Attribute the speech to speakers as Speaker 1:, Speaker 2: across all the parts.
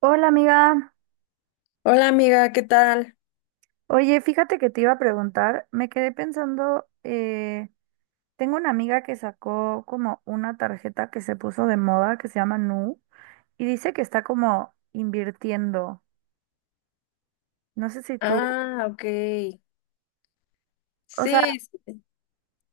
Speaker 1: Hola amiga,
Speaker 2: Hola amiga, ¿qué tal?
Speaker 1: oye, fíjate que te iba a preguntar, me quedé pensando, tengo una amiga que sacó como una tarjeta que se puso de moda que se llama Nu y dice que está como invirtiendo. No sé si tú,
Speaker 2: Ah, ok.
Speaker 1: o sea,
Speaker 2: Sí, sí,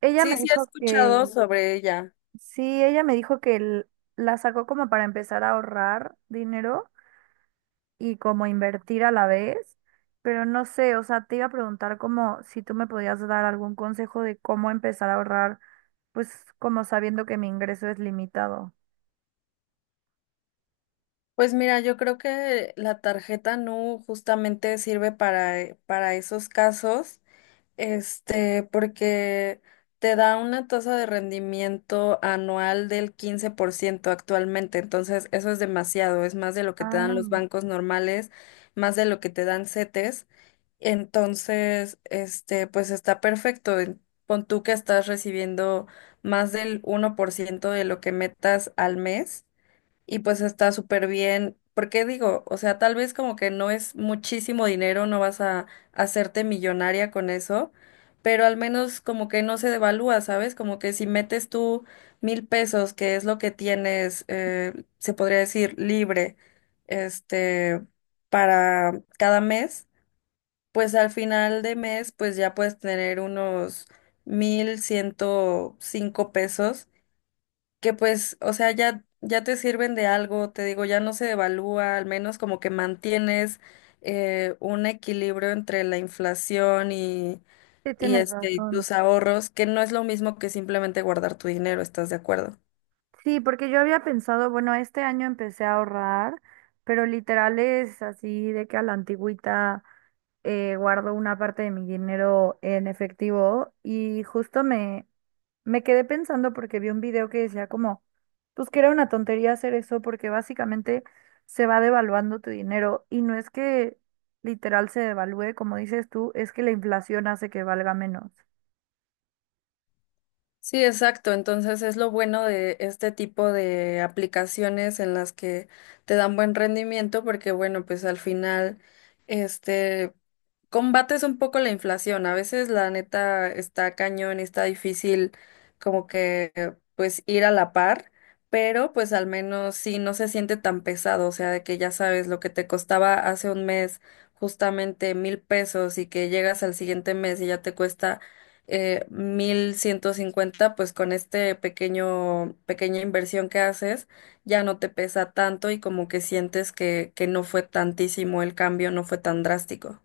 Speaker 1: ella
Speaker 2: sí
Speaker 1: me
Speaker 2: he
Speaker 1: dijo
Speaker 2: escuchado
Speaker 1: que,
Speaker 2: sobre ella.
Speaker 1: sí, ella me dijo que la sacó como para empezar a ahorrar dinero y como invertir a la vez, pero no sé, o sea, te iba a preguntar como si tú me podías dar algún consejo de cómo empezar a ahorrar, pues como sabiendo que mi ingreso es limitado.
Speaker 2: Pues mira, yo creo que la tarjeta NU justamente sirve para esos casos, este, porque te da una tasa de rendimiento anual del 15% actualmente. Entonces eso es demasiado, es más de lo que te dan los
Speaker 1: Ah,
Speaker 2: bancos normales, más de lo que te dan CETES. Entonces, este, pues está perfecto. Pon tú que estás recibiendo más del uno por ciento de lo que metas al mes y pues está súper bien. Porque digo, o sea, tal vez como que no es muchísimo dinero, no vas a hacerte millonaria con eso, pero al menos como que no se devalúa, ¿sabes? Como que si metes tú mil pesos, que es lo que tienes, se podría decir libre, este, para cada mes, pues al final de mes, pues ya puedes tener unos 1.105 pesos, que pues, o sea, ya te sirven de algo. Te digo, ya no se devalúa, al menos como que mantienes un equilibrio entre la inflación y,
Speaker 1: sí,
Speaker 2: y
Speaker 1: tienes
Speaker 2: este, y
Speaker 1: razón.
Speaker 2: tus ahorros, que no es lo mismo que simplemente guardar tu dinero, ¿estás de acuerdo?
Speaker 1: Sí, porque yo había pensado, bueno, este año empecé a ahorrar, pero literal es así de que a la antigüita guardo una parte de mi dinero en efectivo y justo me quedé pensando porque vi un video que decía como, pues que era una tontería hacer eso porque básicamente se va devaluando tu dinero y no es que literal se devalúe, como dices tú, es que la inflación hace que valga menos.
Speaker 2: Sí, exacto. Entonces es lo bueno de este tipo de aplicaciones en las que te dan buen rendimiento porque, bueno, pues al final, este, combates un poco la inflación. A veces la neta está cañón y está difícil como que, pues, ir a la par, pero pues al menos sí no se siente tan pesado. O sea, de que ya sabes lo que te costaba hace un mes justamente mil pesos, y que llegas al siguiente mes y ya te cuesta mil ciento cincuenta, pues con este pequeña inversión que haces, ya no te pesa tanto, y como que sientes que no fue tantísimo el cambio, no fue tan drástico.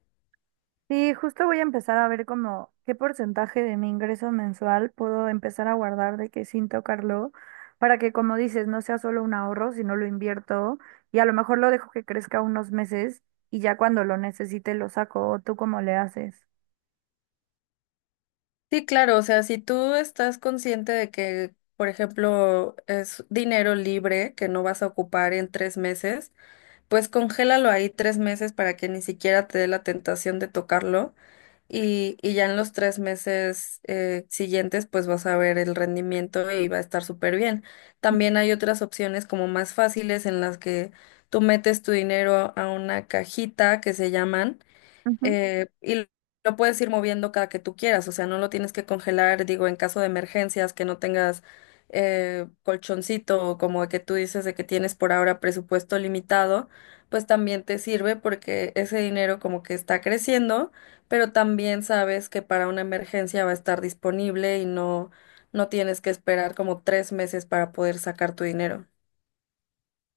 Speaker 1: Sí, justo voy a empezar a ver como qué porcentaje de mi ingreso mensual puedo empezar a guardar de que sin tocarlo, para que como dices, no sea solo un ahorro, sino lo invierto y a lo mejor lo dejo que crezca unos meses y ya cuando lo necesite lo saco. ¿O tú cómo le haces?
Speaker 2: Sí, claro, o sea, si tú estás consciente de que, por ejemplo, es dinero libre que no vas a ocupar en tres meses, pues congélalo ahí tres meses para que ni siquiera te dé la tentación de tocarlo. Y ya en los tres meses siguientes, pues vas a ver el rendimiento y va a estar súper bien. También hay otras opciones como más fáciles en las que tú metes tu dinero a una cajita que se llaman
Speaker 1: Ujú.
Speaker 2: y lo puedes ir moviendo cada que tú quieras, o sea, no lo tienes que congelar, digo, en caso de emergencias, que no tengas colchoncito o como que tú dices de que tienes por ahora presupuesto limitado, pues también te sirve porque ese dinero como que está creciendo, pero también sabes que para una emergencia va a estar disponible no tienes que esperar como tres meses para poder sacar tu dinero.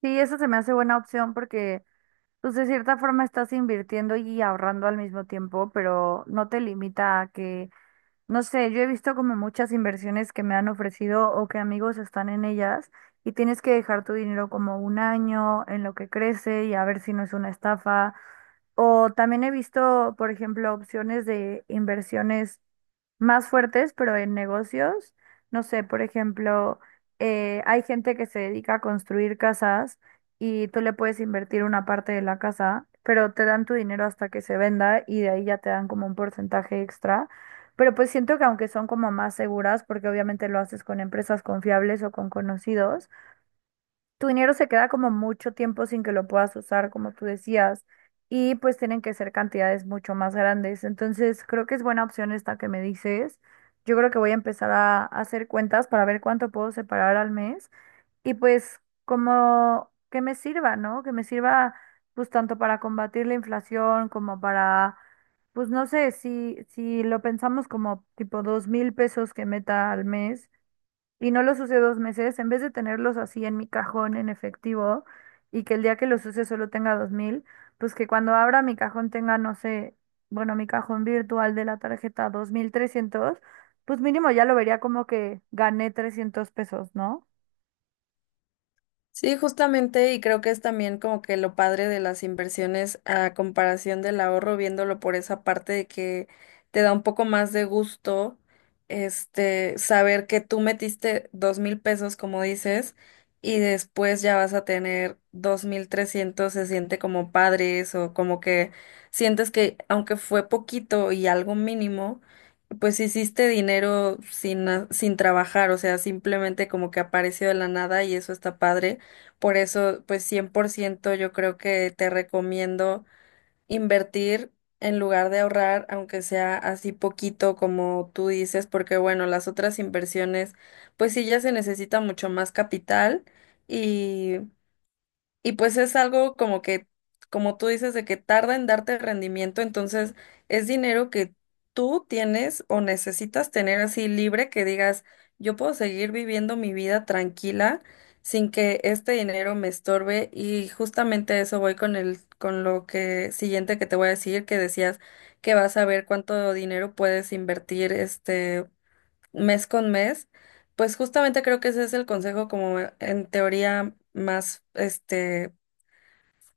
Speaker 1: Sí, eso se me hace buena opción porque, pues, de cierta forma estás invirtiendo y ahorrando al mismo tiempo, pero no te limita a que no sé, yo he visto como muchas inversiones que me han ofrecido o que amigos están en ellas y tienes que dejar tu dinero como un año en lo que crece y a ver si no es una estafa. O también he visto, por ejemplo, opciones de inversiones más fuertes, pero en negocios. No sé, por ejemplo, hay gente que se dedica a construir casas y tú le puedes invertir una parte de la casa, pero te dan tu dinero hasta que se venda y de ahí ya te dan como un porcentaje extra. Pero pues siento que aunque son como más seguras, porque obviamente lo haces con empresas confiables o con conocidos, tu dinero se queda como mucho tiempo sin que lo puedas usar, como tú decías, y pues tienen que ser cantidades mucho más grandes. Entonces, creo que es buena opción esta que me dices. Yo creo que voy a empezar a hacer cuentas para ver cuánto puedo separar al mes y pues como que me sirva, ¿no? Que me sirva pues tanto para combatir la inflación como para, pues no sé, si lo pensamos como tipo 2,000 pesos que meta al mes y no los use 2 meses, en vez de tenerlos así en mi cajón en efectivo y que el día que los use solo tenga 2,000, pues que cuando abra mi cajón tenga, no sé, bueno, mi cajón virtual de la tarjeta 2,300, pues mínimo ya lo vería como que gané 300 pesos, ¿no?
Speaker 2: Sí, justamente, y creo que es también como que lo padre de las inversiones a comparación del ahorro, viéndolo por esa parte de que te da un poco más de gusto, este, saber que tú metiste dos mil pesos, como dices, y después ya vas a tener dos mil trescientos, se siente como padres o como que sientes que aunque fue poquito y algo mínimo, pues hiciste dinero sin trabajar, o sea, simplemente como que apareció de la nada y eso está padre. Por eso, pues 100% yo creo que te recomiendo invertir en lugar de ahorrar, aunque sea así poquito como tú dices, porque bueno, las otras inversiones, pues sí ya se necesita mucho más capital, y pues es algo como como tú dices, de que tarda en darte rendimiento. Entonces es dinero que tú tienes o necesitas tener así libre, que digas, yo puedo seguir viviendo mi vida tranquila sin que este dinero me estorbe. Y justamente eso voy con con lo que siguiente que te voy a decir, que decías que vas a ver cuánto dinero puedes invertir este mes con mes. Pues justamente creo que ese es el consejo como en teoría más este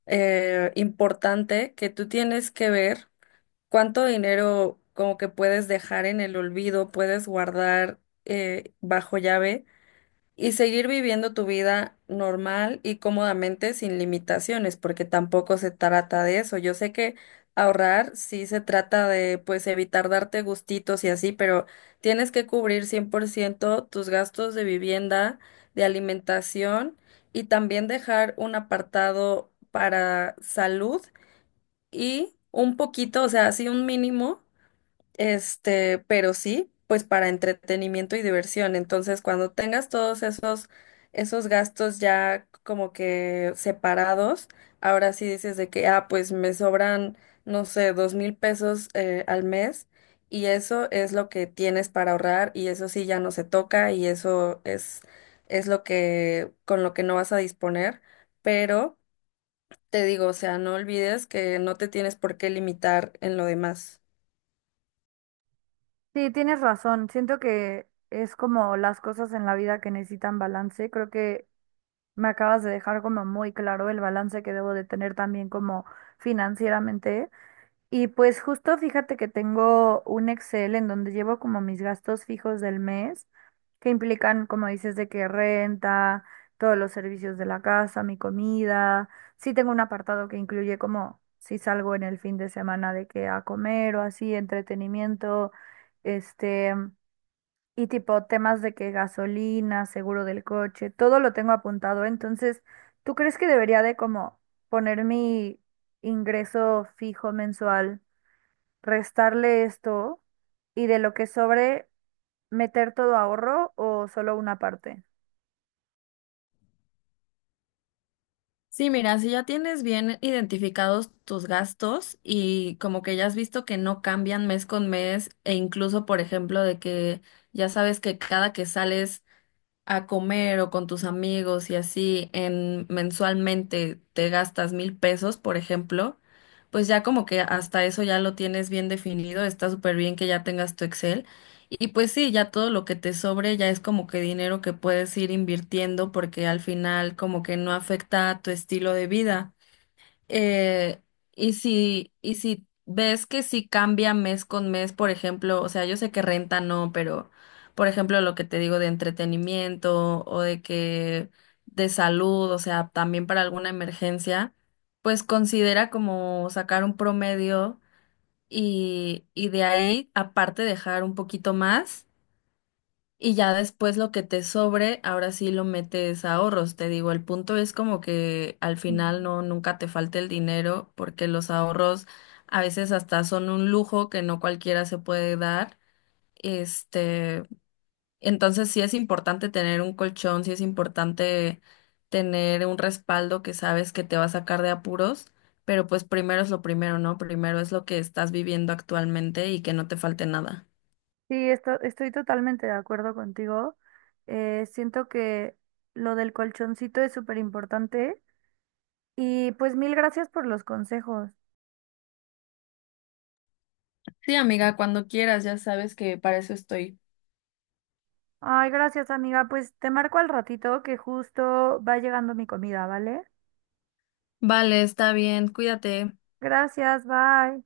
Speaker 2: importante, que tú tienes que ver cuánto dinero como que puedes dejar en el olvido, puedes guardar bajo llave y seguir viviendo tu vida normal y cómodamente sin limitaciones, porque tampoco se trata de eso. Yo sé que ahorrar sí se trata de, pues, evitar darte gustitos y así, pero tienes que cubrir 100% tus gastos de vivienda, de alimentación, y también dejar un apartado para salud y un poquito, o sea, así un mínimo, este, pero sí, pues para entretenimiento y diversión. Entonces, cuando tengas todos esos gastos ya como que separados, ahora sí dices de que, ah, pues me sobran, no sé, dos mil pesos al mes, y eso es lo que tienes para ahorrar y eso sí ya no se toca, y eso es lo con lo que no vas a disponer. Pero te digo, o sea, no olvides que no te tienes por qué limitar en lo demás.
Speaker 1: Sí, tienes razón. Siento que es como las cosas en la vida que necesitan balance. Creo que me acabas de dejar como muy claro el balance que debo de tener también como financieramente. Y pues justo fíjate que tengo un Excel en donde llevo como mis gastos fijos del mes, que implican, como dices, de que renta, todos los servicios de la casa, mi comida. Sí tengo un apartado que incluye como si salgo en el fin de semana de que a comer o así, entretenimiento, este, y tipo temas de que gasolina, seguro del coche, todo lo tengo apuntado. Entonces, ¿tú crees que debería de como poner mi ingreso fijo mensual, restarle esto y de lo que sobre meter todo ahorro o solo una parte?
Speaker 2: Sí, mira, si ya tienes bien identificados tus gastos y como que ya has visto que no cambian mes con mes, e incluso, por ejemplo, de que ya sabes que cada que sales a comer o con tus amigos y así en mensualmente te gastas mil pesos, por ejemplo, pues ya como que hasta eso ya lo tienes bien definido, está súper bien que ya tengas tu Excel. Y pues sí, ya todo lo que te sobre ya es como que dinero que puedes ir invirtiendo porque al final como que no afecta a tu estilo de vida. Eh, y si ves que si cambia mes con mes, por ejemplo, o sea, yo sé que renta no, pero por ejemplo, lo que te digo de entretenimiento o de que de salud, o sea, también para alguna emergencia, pues considera como sacar un promedio y de ahí, aparte, dejar un poquito más, y ya después lo que te sobre, ahora sí lo metes a ahorros. Te digo, el punto es como que al final
Speaker 1: Mm.
Speaker 2: nunca te falte el dinero, porque los ahorros a veces hasta son un lujo que no cualquiera se puede dar. Este, entonces sí es importante tener un colchón, sí es importante tener un respaldo que sabes que te va a sacar de apuros, pero pues primero es lo primero, ¿no? Primero es lo que estás viviendo actualmente y que no te falte nada.
Speaker 1: Sí, estoy totalmente de acuerdo contigo. Siento que lo del colchoncito es súper importante. Y pues mil gracias por los consejos.
Speaker 2: Sí, amiga, cuando quieras, ya sabes que para eso estoy.
Speaker 1: Ay, gracias amiga. Pues te marco al ratito que justo va llegando mi comida, ¿vale?
Speaker 2: Vale, está bien, cuídate.
Speaker 1: Gracias, bye.